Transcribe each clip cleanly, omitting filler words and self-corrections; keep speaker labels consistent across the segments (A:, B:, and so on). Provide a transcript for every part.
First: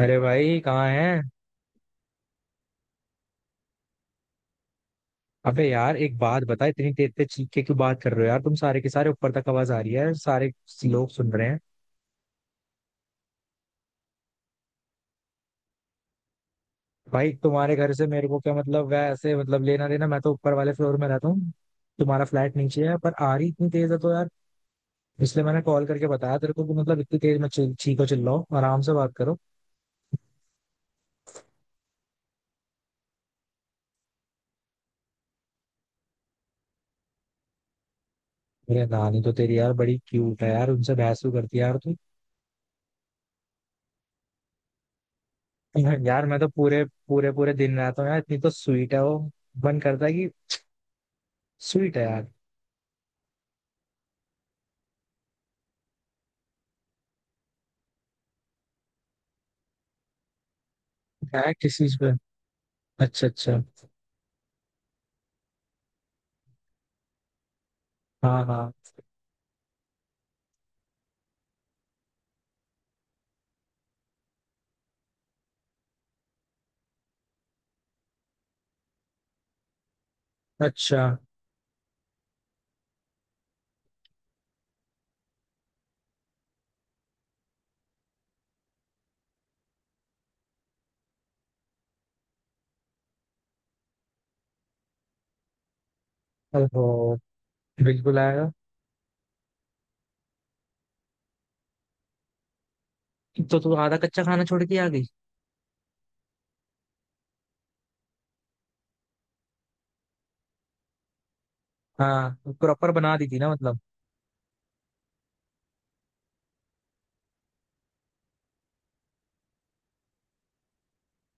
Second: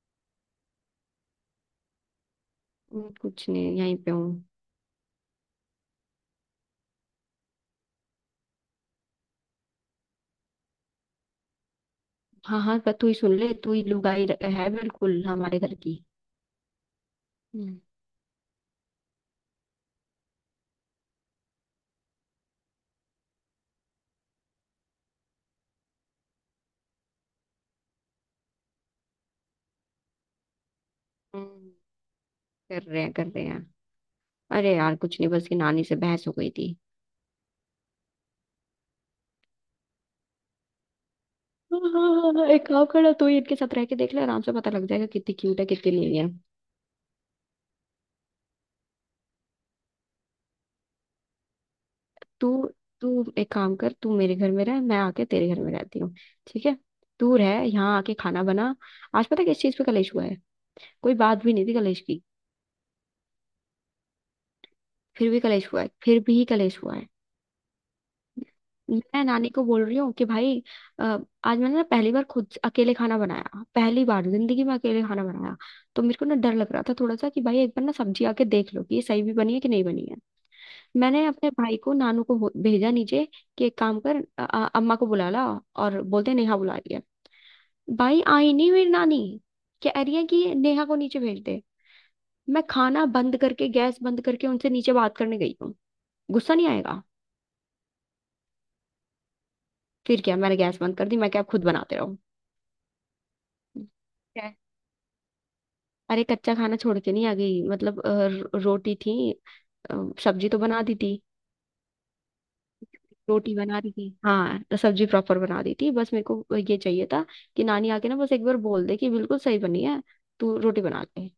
A: अरे भाई कहाँ है।
B: मैं कुछ नहीं यहीं पे हूँ।
A: अबे यार एक बात बता, इतनी तेज तेज चीख के क्यों बात कर रहे हो यार तुम सारे के सारे? ऊपर तक आवाज आ रही है, सारे लोग सुन रहे हैं।
B: हाँ हाँ, पर तू ही सुन ले, तू ही लुगाई है बिल्कुल हमारे घर की।
A: भाई तुम्हारे
B: हम्म
A: घर से मेरे को क्या मतलब, वैसे मतलब लेना देना, मैं तो ऊपर वाले फ्लोर में रहता हूँ। तुम्हारा फ्लैट नीचे है पर आ रही इतनी तेज है तो यार, इसलिए मैंने कॉल करके बताया तेरे को कि मतलब इतनी तेज मत चीखो चिल्लाओ, आराम से बात करो।
B: हम्म। कर रहे हैं, कर रहे हैं। अरे यार कुछ नहीं, बस ये नानी से बहस हो गई थी।
A: मेरे नानी तो तेरी यार बड़ी क्यूट है यार, उनसे बहस भी करती है यार
B: हाँ,
A: तू।
B: हाँ, हाँ, एक काम करना, तू ही इनके साथ रह के देख ले, आराम से पता लग जाएगा कितनी क्यूट है कितनी नहीं
A: यार
B: है।
A: मैं तो पूरे पूरे पूरे दिन रहता हूँ यार, इतनी तो स्वीट है वो। मन करता है कि स्वीट है यार।
B: तू तू एक काम कर, तू मेरे घर में रह, मैं आके तेरे घर में रहती हूँ। ठीक है, तू रह यहाँ आके खाना बना। आज पता है किस चीज पे कलेश हुआ है? कोई बात
A: है
B: भी नहीं थी
A: किस चीज
B: कलेश
A: पे?
B: की,
A: अच्छा अच्छा।
B: फिर भी कलेश हुआ है, फिर भी कलेश हुआ है।
A: हाँ हाँ।
B: मैं नानी को बोल रही हूँ कि भाई अ, आज मैंने ना पहली बार खुद से अकेले खाना बनाया, पहली बार जिंदगी में अकेले खाना बनाया। तो मेरे को ना डर लग रहा था थोड़ा सा कि भाई एक बार ना सब्जी आके देख लो कि ये सही भी बनी है कि नहीं बनी है।
A: अच्छा।
B: मैंने अपने भाई को, नानू को भेजा नीचे कि एक काम कर, अम्मा को बुला ला और बोलते नेहा बुला रही है। भाई आई नहीं मेरी नानी, कह रही है कि नेहा को नीचे भेज दे। मैं खाना बंद करके, गैस बंद करके उनसे नीचे बात करने गई हूँ। गुस्सा नहीं
A: ओहो।
B: आएगा?
A: बिल्कुल आएगा।
B: फिर क्या, मैंने गैस बंद कर दी, मैं क्या, अब खुद बनाते रहो।
A: तो तू आधा कच्चा खाना छोड़ के आ गई?
B: अरे कच्चा खाना छोड़ के नहीं आ गई, मतलब रोटी थी, अ, सब्जी तो बना दी थी।
A: हाँ प्रॉपर बना दी थी ना
B: रोटी
A: मतलब।
B: बना दी थी, हाँ, तो सब्जी प्रॉपर बना दी थी, बस मेरे को ये चाहिए था कि नानी आके ना बस एक बार बोल दे कि बिल्कुल सही बनी है, तू रोटी बना ले।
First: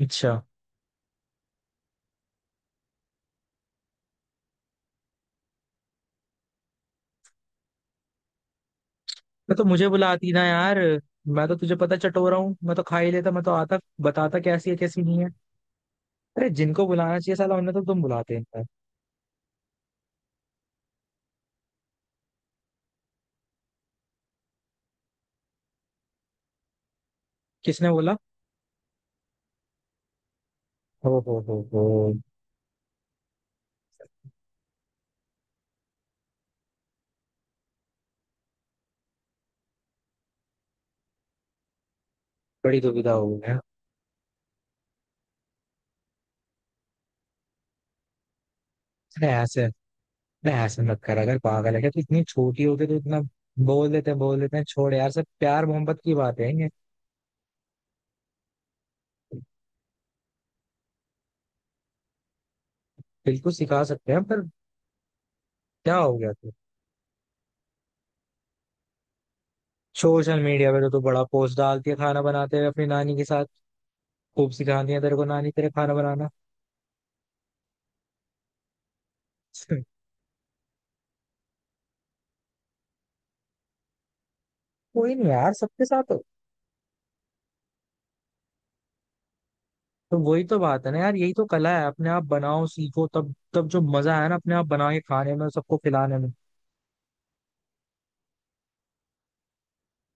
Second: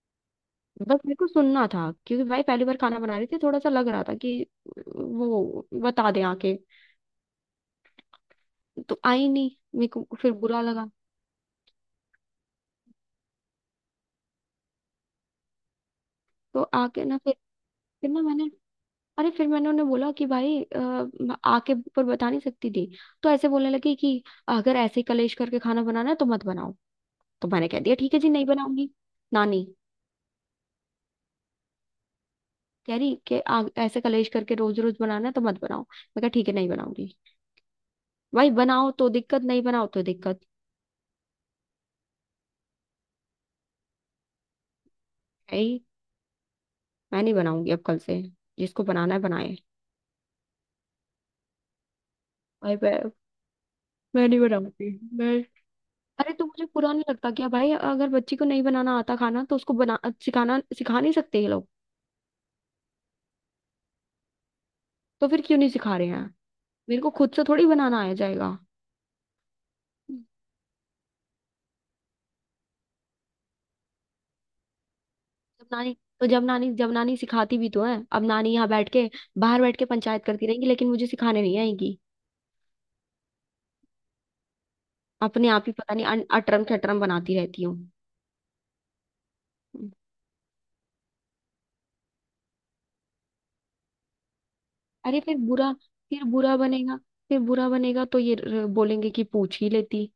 A: अच्छा।
B: बस मेरे को सुनना था क्योंकि भाई पहली बार खाना बना रही थी, थोड़ा सा लग रहा था कि वो बता दे आके। तो आई नहीं,
A: मैं तो मुझे
B: मेरे को
A: बुलाती
B: फिर
A: ना
B: बुरा
A: यार,
B: लगा।
A: मैं तो तुझे पता चटोरा हूँ, मैं तो खा ही लेता, मैं तो आता बताता कैसी है कैसी नहीं है। अरे
B: तो
A: जिनको
B: आके ना
A: बुलाना
B: फिर
A: चाहिए साला उन्हें तो तुम
B: फिर ना
A: बुलाते
B: मैंने,
A: हैं।
B: अरे फिर मैंने उन्हें बोला कि भाई आके ऊपर बता नहीं सकती थी? तो ऐसे बोलने लगी कि अगर ऐसे ही कलेश करके खाना बनाना है तो मत बनाओ। तो मैंने कह
A: किसने
B: दिया ठीक
A: बोला?
B: है जी, नहीं बनाऊंगी। नानी
A: हो हो।
B: कह रही कि ऐसे कलेश करके रोज रोज बनाना है तो मत बनाओ, मैं कहा ठीक है, नहीं बनाऊंगी। भाई बनाओ तो दिक्कत, नहीं बनाओ तो दिक्कत,
A: बड़ी दुविधा हो गई है।
B: है ही। मैं नहीं बनाऊंगी अब कल से, जिसको बनाना है
A: अरे
B: बनाए।
A: ऐसे अरे ऐसे मत कर, अगर पागल है क्या तू? इतनी छोटी हो
B: भाई
A: गई तो
B: मैं
A: इतना बोल देते हैं
B: मैं नहीं
A: बोल देते हैं,
B: बनाऊंगी,
A: छोड़ यार, सब
B: मैं,
A: प्यार मोहब्बत की
B: अरे
A: बात
B: तो
A: है
B: मुझे
A: ये।
B: बुरा नहीं लगता क्या भाई? अगर बच्ची को नहीं बनाना आता खाना तो उसको बना, सिखाना, सिखा नहीं सकते ये लोग?
A: बिल्कुल सिखा सकते हैं पर
B: तो फिर क्यों नहीं
A: क्या
B: सिखा रहे
A: हो
B: हैं?
A: गया तू?
B: मेरे को खुद से थोड़ी बनाना आ जाएगा।
A: सोशल मीडिया पे तो तू बड़ा पोस्ट डालती है खाना बनाते हुए अपनी नानी के साथ। खूब सिखाती है तेरे को नानी
B: जब
A: तेरे खाना
B: नानी तो
A: बनाना।
B: जब नानी जब नानी सिखाती भी तो है, अब नानी यहाँ बैठ के, बाहर बैठ के पंचायत करती रहेंगी लेकिन मुझे सिखाने नहीं आएंगी।
A: कोई नहीं
B: अपने
A: यार,
B: आप ही
A: सबके
B: पता नहीं
A: साथ हो।
B: अटरम खटरम बनाती रहती हूँ।
A: तो वही तो बात है ना यार, यही तो कला है, अपने आप बनाओ सीखो, तब तब जो मजा है ना अपने आप बना के
B: अरे
A: खाने में, सबको खिलाने
B: फिर
A: में।
B: बुरा बनेगा, फिर बुरा बनेगा तो ये बोलेंगे कि पूछ ही लेती।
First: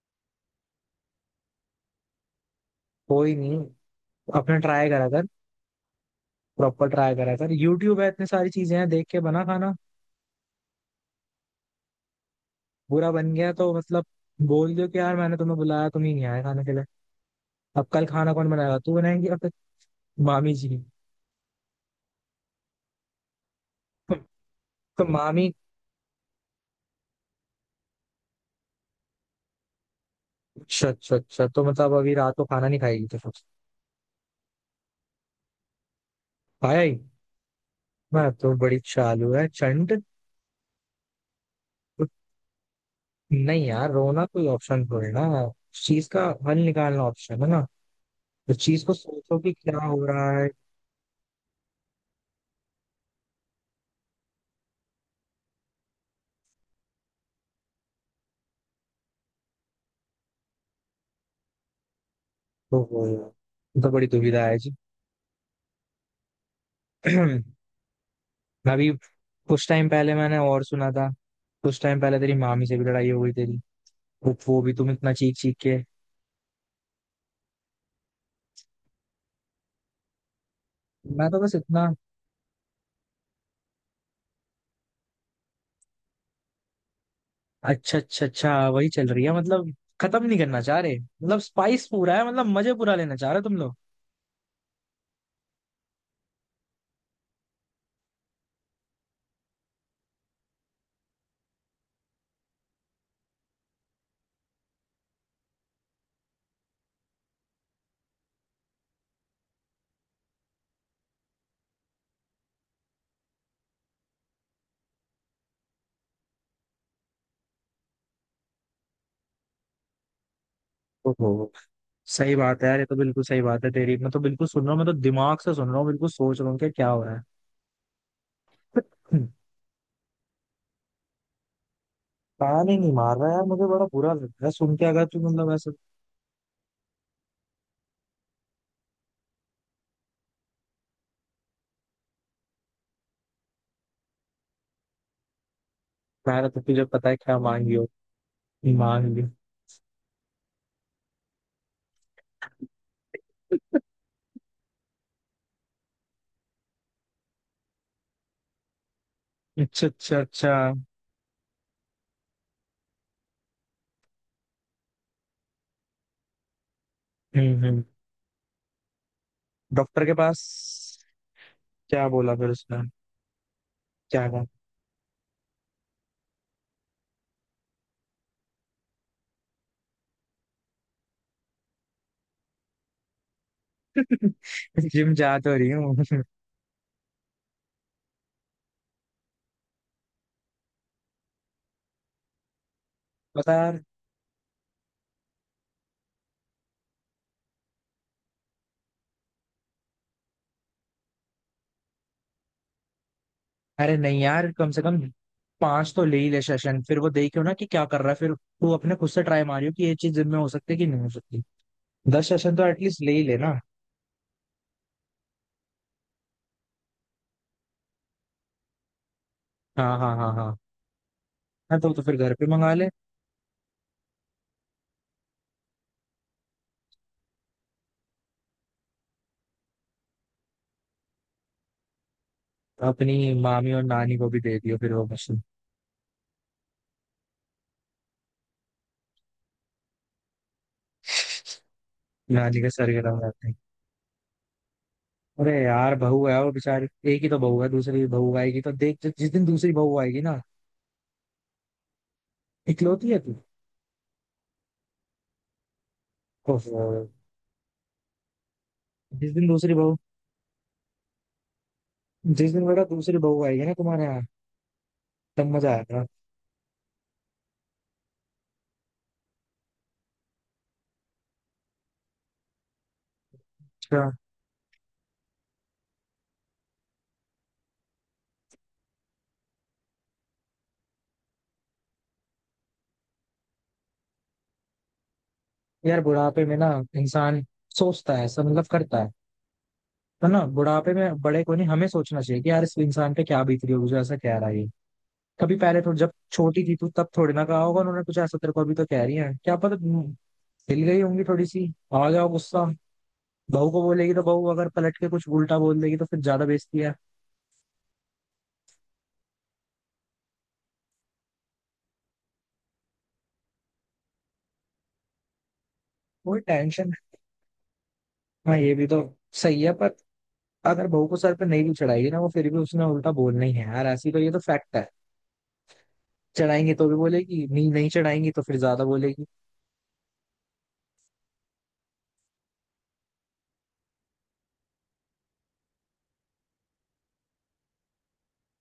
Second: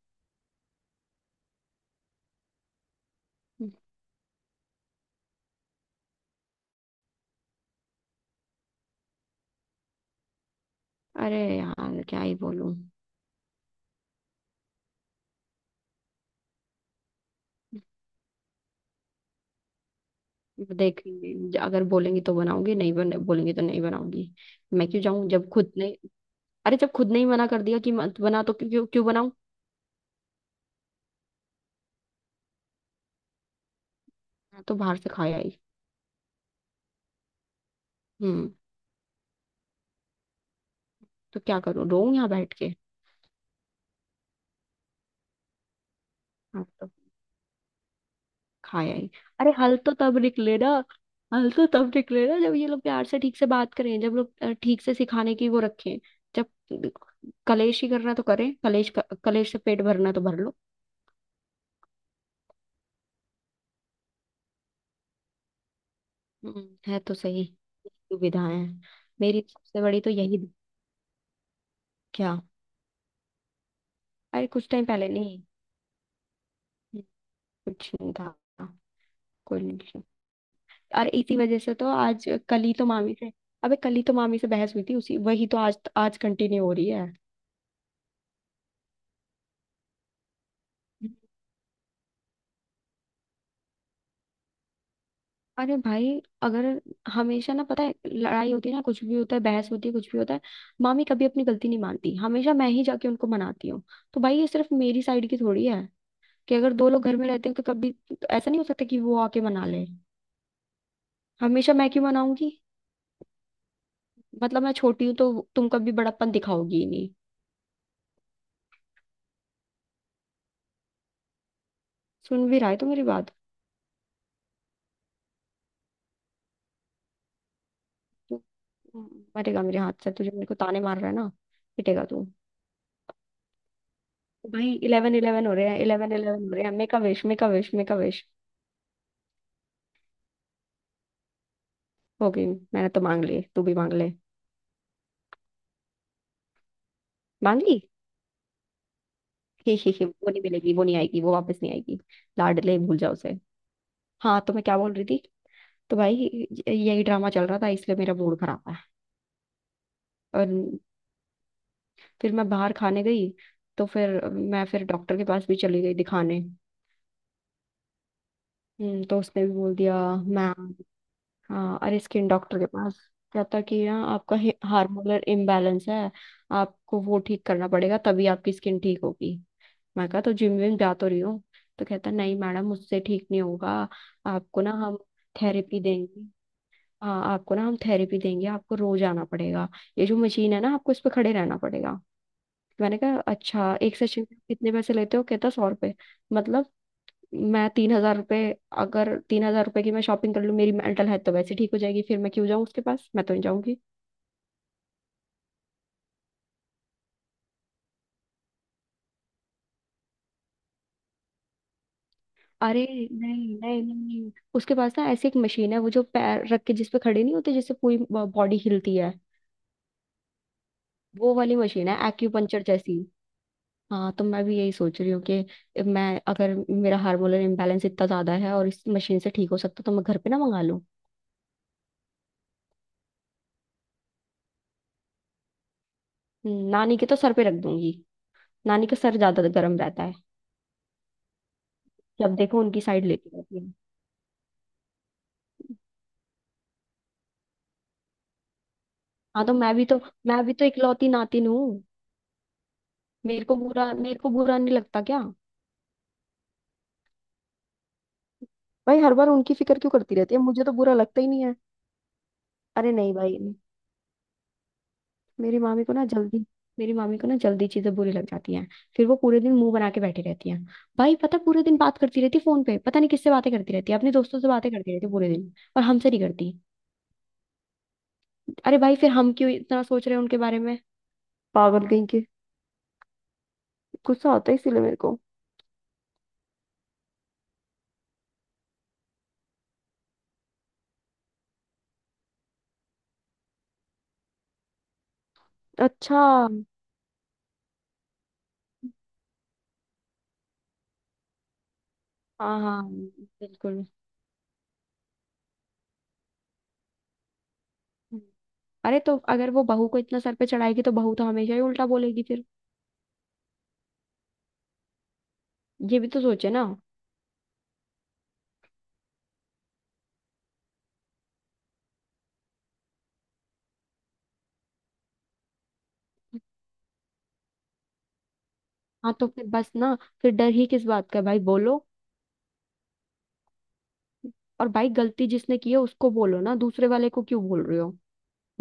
A: कोई नहीं, अपने ट्राई करा कर, प्रॉपर ट्राई करा कर, यूट्यूब है, इतनी सारी चीजें हैं, देख के बना खाना।
B: अरे यार क्या ही बोलूं।
A: बुरा बन गया तो मतलब बोल दो कि यार मैंने तुम्हें बुलाया, तुम ही नहीं आए खाने के लिए। अब कल खाना कौन बनाएगा, तू बनाएंगी या फिर मामी जी?
B: देखेंगे, अगर बोलेंगी तो बनाऊंगी, नहीं बने, बोलेंगी तो नहीं बनाऊंगी। मैं क्यों
A: तो
B: जाऊं जब
A: मामी।
B: खुद ने, अरे जब खुद ने ही मना कर दिया कि मत बना तो क्यों, क्यों, क्यों?
A: अच्छा अच्छा अच्छा, तो मतलब अभी रात को खाना नहीं खाएगी तो?
B: मैं तो बाहर से खाया ही।
A: खाया ही। मैं
B: हम्म
A: तो बड़ी चालू है चंड।
B: तो क्या करूँ, रोऊं यहाँ बैठ के?
A: नहीं यार, रोना कोई ऑप्शन थोड़ी ना, उस चीज का हल
B: हाँ तो
A: निकालना ऑप्शन है ना। उस चीज को
B: खाया ही।
A: सोचो
B: अरे
A: कि
B: हल
A: क्या
B: तो
A: हो
B: तब
A: रहा है।
B: निकलेगा, हल तो तब निकलेगा जब ये लोग प्यार से ठीक से बात करें, जब लोग ठीक से सिखाने की वो रखें, जब कलेश ही करना है तो करें कलेश। कलेश से पेट भरना है तो भर लो।
A: तो वो यार तो बड़ी दुविधा है जी।
B: है तो सही, दुविधाएं हैं।
A: अभी
B: मेरी
A: कुछ
B: सबसे
A: टाइम
B: बड़ी तो
A: पहले मैंने
B: यही।
A: और सुना था। कुछ टाइम पहले तेरी
B: क्या?
A: मामी से भी लड़ाई हो गई तेरी, वो
B: अरे
A: वो
B: कुछ
A: भी
B: टाइम
A: तुम
B: पहले
A: इतना चीख
B: नहीं,
A: चीख के।
B: कुछ नहीं था, कोई नहीं। और
A: मैं
B: इसी
A: तो बस
B: वजह से
A: इतना।
B: तो आज कल ही तो मामी से अबे कल ही तो मामी से बहस हुई थी, उसी वही तो आज आज कंटिन्यू हो रही है।
A: अच्छा अच्छा अच्छा, वही चल रही है मतलब, खत्म नहीं करना चाह रहे, मतलब स्पाइस पूरा है, मतलब मजे पूरा लेना चाह रहे हो तुम लोग।
B: अरे भाई, अगर हमेशा ना, पता है लड़ाई होती है ना, कुछ भी होता है, बहस होती है, कुछ भी होता है, मामी कभी अपनी गलती नहीं मानती, हमेशा मैं ही जाके उनको मनाती हूँ। तो भाई ये सिर्फ मेरी साइड की थोड़ी है, कि अगर दो लोग घर में रहते हैं तो कभी तो ऐसा नहीं हो सकता कि वो आके मना ले? हमेशा मैं क्यों मनाऊंगी? मतलब मैं छोटी हूँ तो तुम कभी बड़प्पन दिखाओगी ही नहीं?
A: ओहो, सही
B: सुन भी
A: बात है
B: रहा है
A: यार, ये
B: तो
A: तो
B: मेरी
A: बिल्कुल
B: बात?
A: सही बात है तेरी, मैं तो बिल्कुल सुन रहा हूँ, मैं तो दिमाग से सुन रहा हूँ, बिल्कुल सोच रहा हूँ कि क्या हो रहा है।
B: मरेगा मेरे हाथ से, तुझे, मेरे को ताने मार रहा है ना? पिटेगा तू।
A: कान ही नहीं मार रहा है यार, मुझे बड़ा बुरा लग रहा है
B: भाई
A: सुन के अगर
B: इलेवन
A: तू
B: इलेवन
A: मतलब
B: हो रहे
A: ऐसे
B: हैं, 11:11 हो रहे हैं, make a wish, make a wish, make a wish. हो गई, मैंने तो मांग ली, तू भी मांग ले।
A: कह रहा था, तुझे पता है क्या
B: मांग
A: मांगी
B: ली?
A: हो? मांगी।
B: ही, वो नहीं मिलेगी, वो नहीं आएगी, वो वापस नहीं आएगी, लाडले भूल जाओ उसे। हाँ, तो मैं क्या बोल रही थी। तो भाई यही ड्रामा चल रहा था, इसलिए मेरा मूड खराब है।
A: अच्छा अच्छा
B: और
A: अच्छा।
B: फिर मैं बाहर खाने गई, तो फिर डॉक्टर के पास भी चली गई दिखाने।
A: हम्म।
B: तो उसने भी बोल दिया।
A: डॉक्टर के पास?
B: मैम, हाँ, अरे
A: क्या
B: स्किन
A: बोला फिर
B: डॉक्टर के
A: उसने?
B: पास। कहता कि ना,
A: क्या
B: आपका
A: कहा?
B: हार्मोनल इम्बैलेंस है, आपको वो ठीक करना पड़ेगा, तभी आपकी स्किन ठीक होगी। मैं कहा तो जिम विम जा तो रही हूँ। तो कहता नहीं मैडम, मुझसे ठीक नहीं होगा, आपको ना हम
A: जिम जा तो रही
B: थेरेपी
A: हूँ?
B: देंगे हाँ, आपको ना हम थेरेपी देंगे, आपको रोज आना पड़ेगा, ये जो मशीन है ना, आपको इस पे खड़े रहना पड़ेगा। मैंने कहा
A: पता है
B: अच्छा
A: यार।
B: एक सेशन के कितने पैसे लेते हो? कहता 100 रुपए। मतलब, मैं 3,000 रुपये, अगर 3,000 रुपये की मैं शॉपिंग कर लूँ मेरी मेंटल हेल्थ तो वैसे ठीक हो जाएगी, फिर मैं क्यों जाऊँ उसके पास? मैं तो नहीं जाऊंगी।
A: अरे नहीं यार, कम से कम पांच तो ले ही ले सेशन, फिर वो देखियो ना कि क्या कर रहा है, फिर तू अपने खुद से ट्राई मारियो कि ये चीज जिम में हो सकती है कि नहीं हो सकती। दस सेशन तो
B: अरे
A: एटलीस्ट ले ही ले
B: नहीं,
A: ना।
B: नहीं, नहीं, उसके पास ना ऐसी एक मशीन है वो, जो पैर रख के, जिस पे खड़े नहीं होते, जिससे पूरी बॉडी हिलती है,
A: हाँ हाँ हाँ हाँ।
B: वो वाली
A: हाँ
B: मशीन
A: तो,
B: है
A: तो फिर घर पे
B: एक्यूपंक्चर
A: मंगा ले।
B: जैसी। हाँ तो मैं भी यही सोच रही हूँ कि मैं, अगर मेरा हार्मोनल इम्बैलेंस इतना ज्यादा है और इस मशीन से ठीक हो सकता, तो मैं घर पे ना मंगा लूँ।
A: अपनी मामी और नानी को भी दे दियो फिर वो मशीन।
B: नानी के तो सर पे रख दूंगी, नानी का सर ज्यादा गर्म रहता है, जब देखो
A: नानी के
B: उनकी
A: सर
B: साइड
A: गर्म
B: लेती
A: रहते हैं?
B: रहती है।
A: अरे यार बहू है वो बेचारी। एक ही तो बहू है, दूसरी बहू आएगी तो देख, जिस दिन
B: हाँ तो
A: दूसरी
B: मैं भी
A: बहू
B: तो
A: आएगी ना।
B: मैं भी तो इकलौती नातिन हूँ।
A: इकलौती है तू?
B: मेरे को बुरा नहीं लगता क्या?
A: ओहो।
B: भाई हर बार
A: जिस दिन
B: उनकी
A: दूसरी
B: फिक्र क्यों
A: बहू
B: करती रहती है? मुझे तो बुरा लगता ही नहीं है।
A: जिस दिन बेटा
B: अरे नहीं
A: दूसरी
B: भाई,
A: बहू आएगी ना तुम्हारे यहाँ, तब
B: मेरी
A: मजा
B: मामी को ना
A: आएगा।
B: जल्दी मेरी मामी को ना जल्दी चीजें बुरी लग जाती हैं, फिर वो पूरे दिन मुंह बना के बैठी रहती हैं। भाई पता है, पूरे दिन बात करती रहती है फोन पे, पता नहीं किससे बातें करती रहती है, अपने दोस्तों से बातें करती रहती है पूरे दिन, और हमसे नहीं करती। अरे भाई फिर हम क्यों इतना सोच रहे हैं उनके बारे में, पागल गई के। गुस्सा आता है इसीलिए मेरे को।
A: यार बुढ़ापे में ना इंसान सोचता है सब, मतलब करता है। तो ना बुढ़ापे में बड़े को नहीं, हमें सोचना चाहिए कि यार इस इंसान पे क्या बीत रही होगी जो ऐसा कह रहा है ये। कभी पहले थोड़ी, जब
B: अच्छा।
A: छोटी थी तू तब थोड़ी ना कहा होगा उन्होंने कुछ ऐसा तेरे को, अभी तो कह रही है, क्या पता हिल गई होंगी थोड़ी सी, आ गया हो
B: हाँ
A: गुस्सा।
B: हाँ
A: बहू को
B: बिल्कुल।
A: बोलेगी तो बहू अगर पलट के कुछ उल्टा बोल देगी तो फिर ज्यादा बेइज्जती है।
B: अरे तो अगर वो बहू को इतना सर पे चढ़ाएगी तो बहू तो हमेशा ही उल्टा बोलेगी फिर, ये भी तो
A: वो
B: सोचे ना?
A: टेंशन। हाँ ये भी तो सही है पर, अगर बहू को सर पे नहीं भी चढ़ाएगी ना वो, फिर भी उसने उल्टा बोलना ही है यार ऐसी, तो ये तो फैक्ट है। चढ़ाएंगे तो भी बोलेगी, नहीं नहीं चढ़ाएंगी तो फिर ज्यादा
B: हाँ
A: बोलेगी।
B: तो फिर बस ना, फिर डर ही किस बात का भाई, बोलो। और भाई गलती जिसने की है उसको बोलो ना, दूसरे वाले को क्यों बोल रहे हो?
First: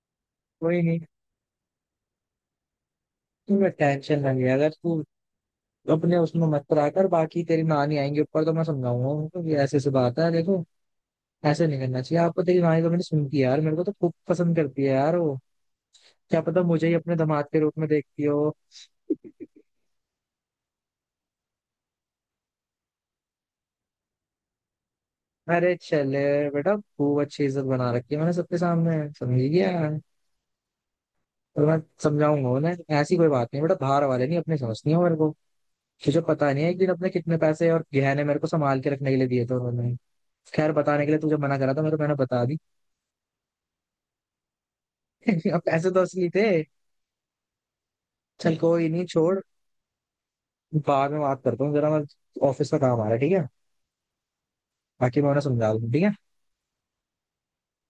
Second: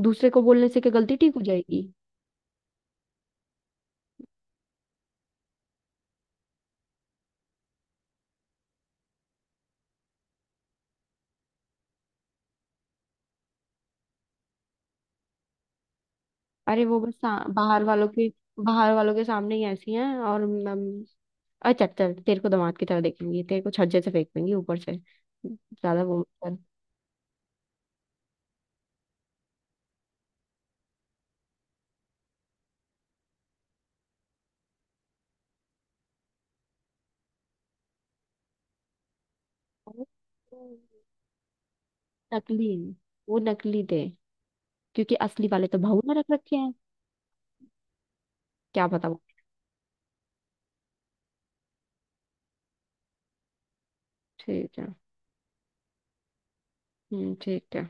B: दूसरे को बोलने से
A: कोई
B: क्या
A: नहीं,
B: गलती ठीक हो जाएगी?
A: तुम्हें टेंशन ना ले, अगर तू अपने उसमें मत पड़ा कर, बाकी तेरी नानी आएंगे ऊपर तो मैं समझाऊंगा उनको कि ऐसे ऐसे बात है देखो, ऐसे नहीं करना चाहिए आपको। तेरी नानी तो मैंने सुन की यार, मेरे को तो खूब पसंद करती है यार वो। क्या पता
B: अरे
A: मुझे ही
B: वो बस
A: अपने दामाद के रूप में देखती हो।
B: बाहर वालों के सामने ही ऐसी हैं, और अरे चल चल, तेरे को दामाद की तरह देखेंगी? तेरे को छज्जे से फेंक देंगी ऊपर से,
A: अरे
B: ज्यादा
A: चले
B: वो मत कर।
A: बेटा, खूब अच्छी इज्जत बना रखी है मैंने सबके सामने समझी गया। और मैं समझाऊंगा उन्हें ऐसी कोई बात नहीं बेटा, बाहर वाले नहीं अपने समझती हो मेरे को। तुझे पता नहीं है, एक दिन अपने कितने पैसे और गहने मेरे को संभाल के रखने के लिए दिए थे उन्होंने। खैर बताने के लिए तुझे मना करा था, मेरे को मैंने बता दिया।
B: नकली, वो नकली थे, क्योंकि असली
A: अब
B: वाले तो
A: पैसे तो
B: बहू ने रख
A: असली थे।
B: रखे हैं।
A: चल
B: क्या
A: कोई नहीं,
B: पता।
A: छोड़, बाद में बात करता हूँ जरा मैं, ऑफिस का काम आ रहा है, ठीक है?
B: ठीक है।
A: बाकी मैं उन्हें समझा दूँ, ठीक है।
B: ठीक है।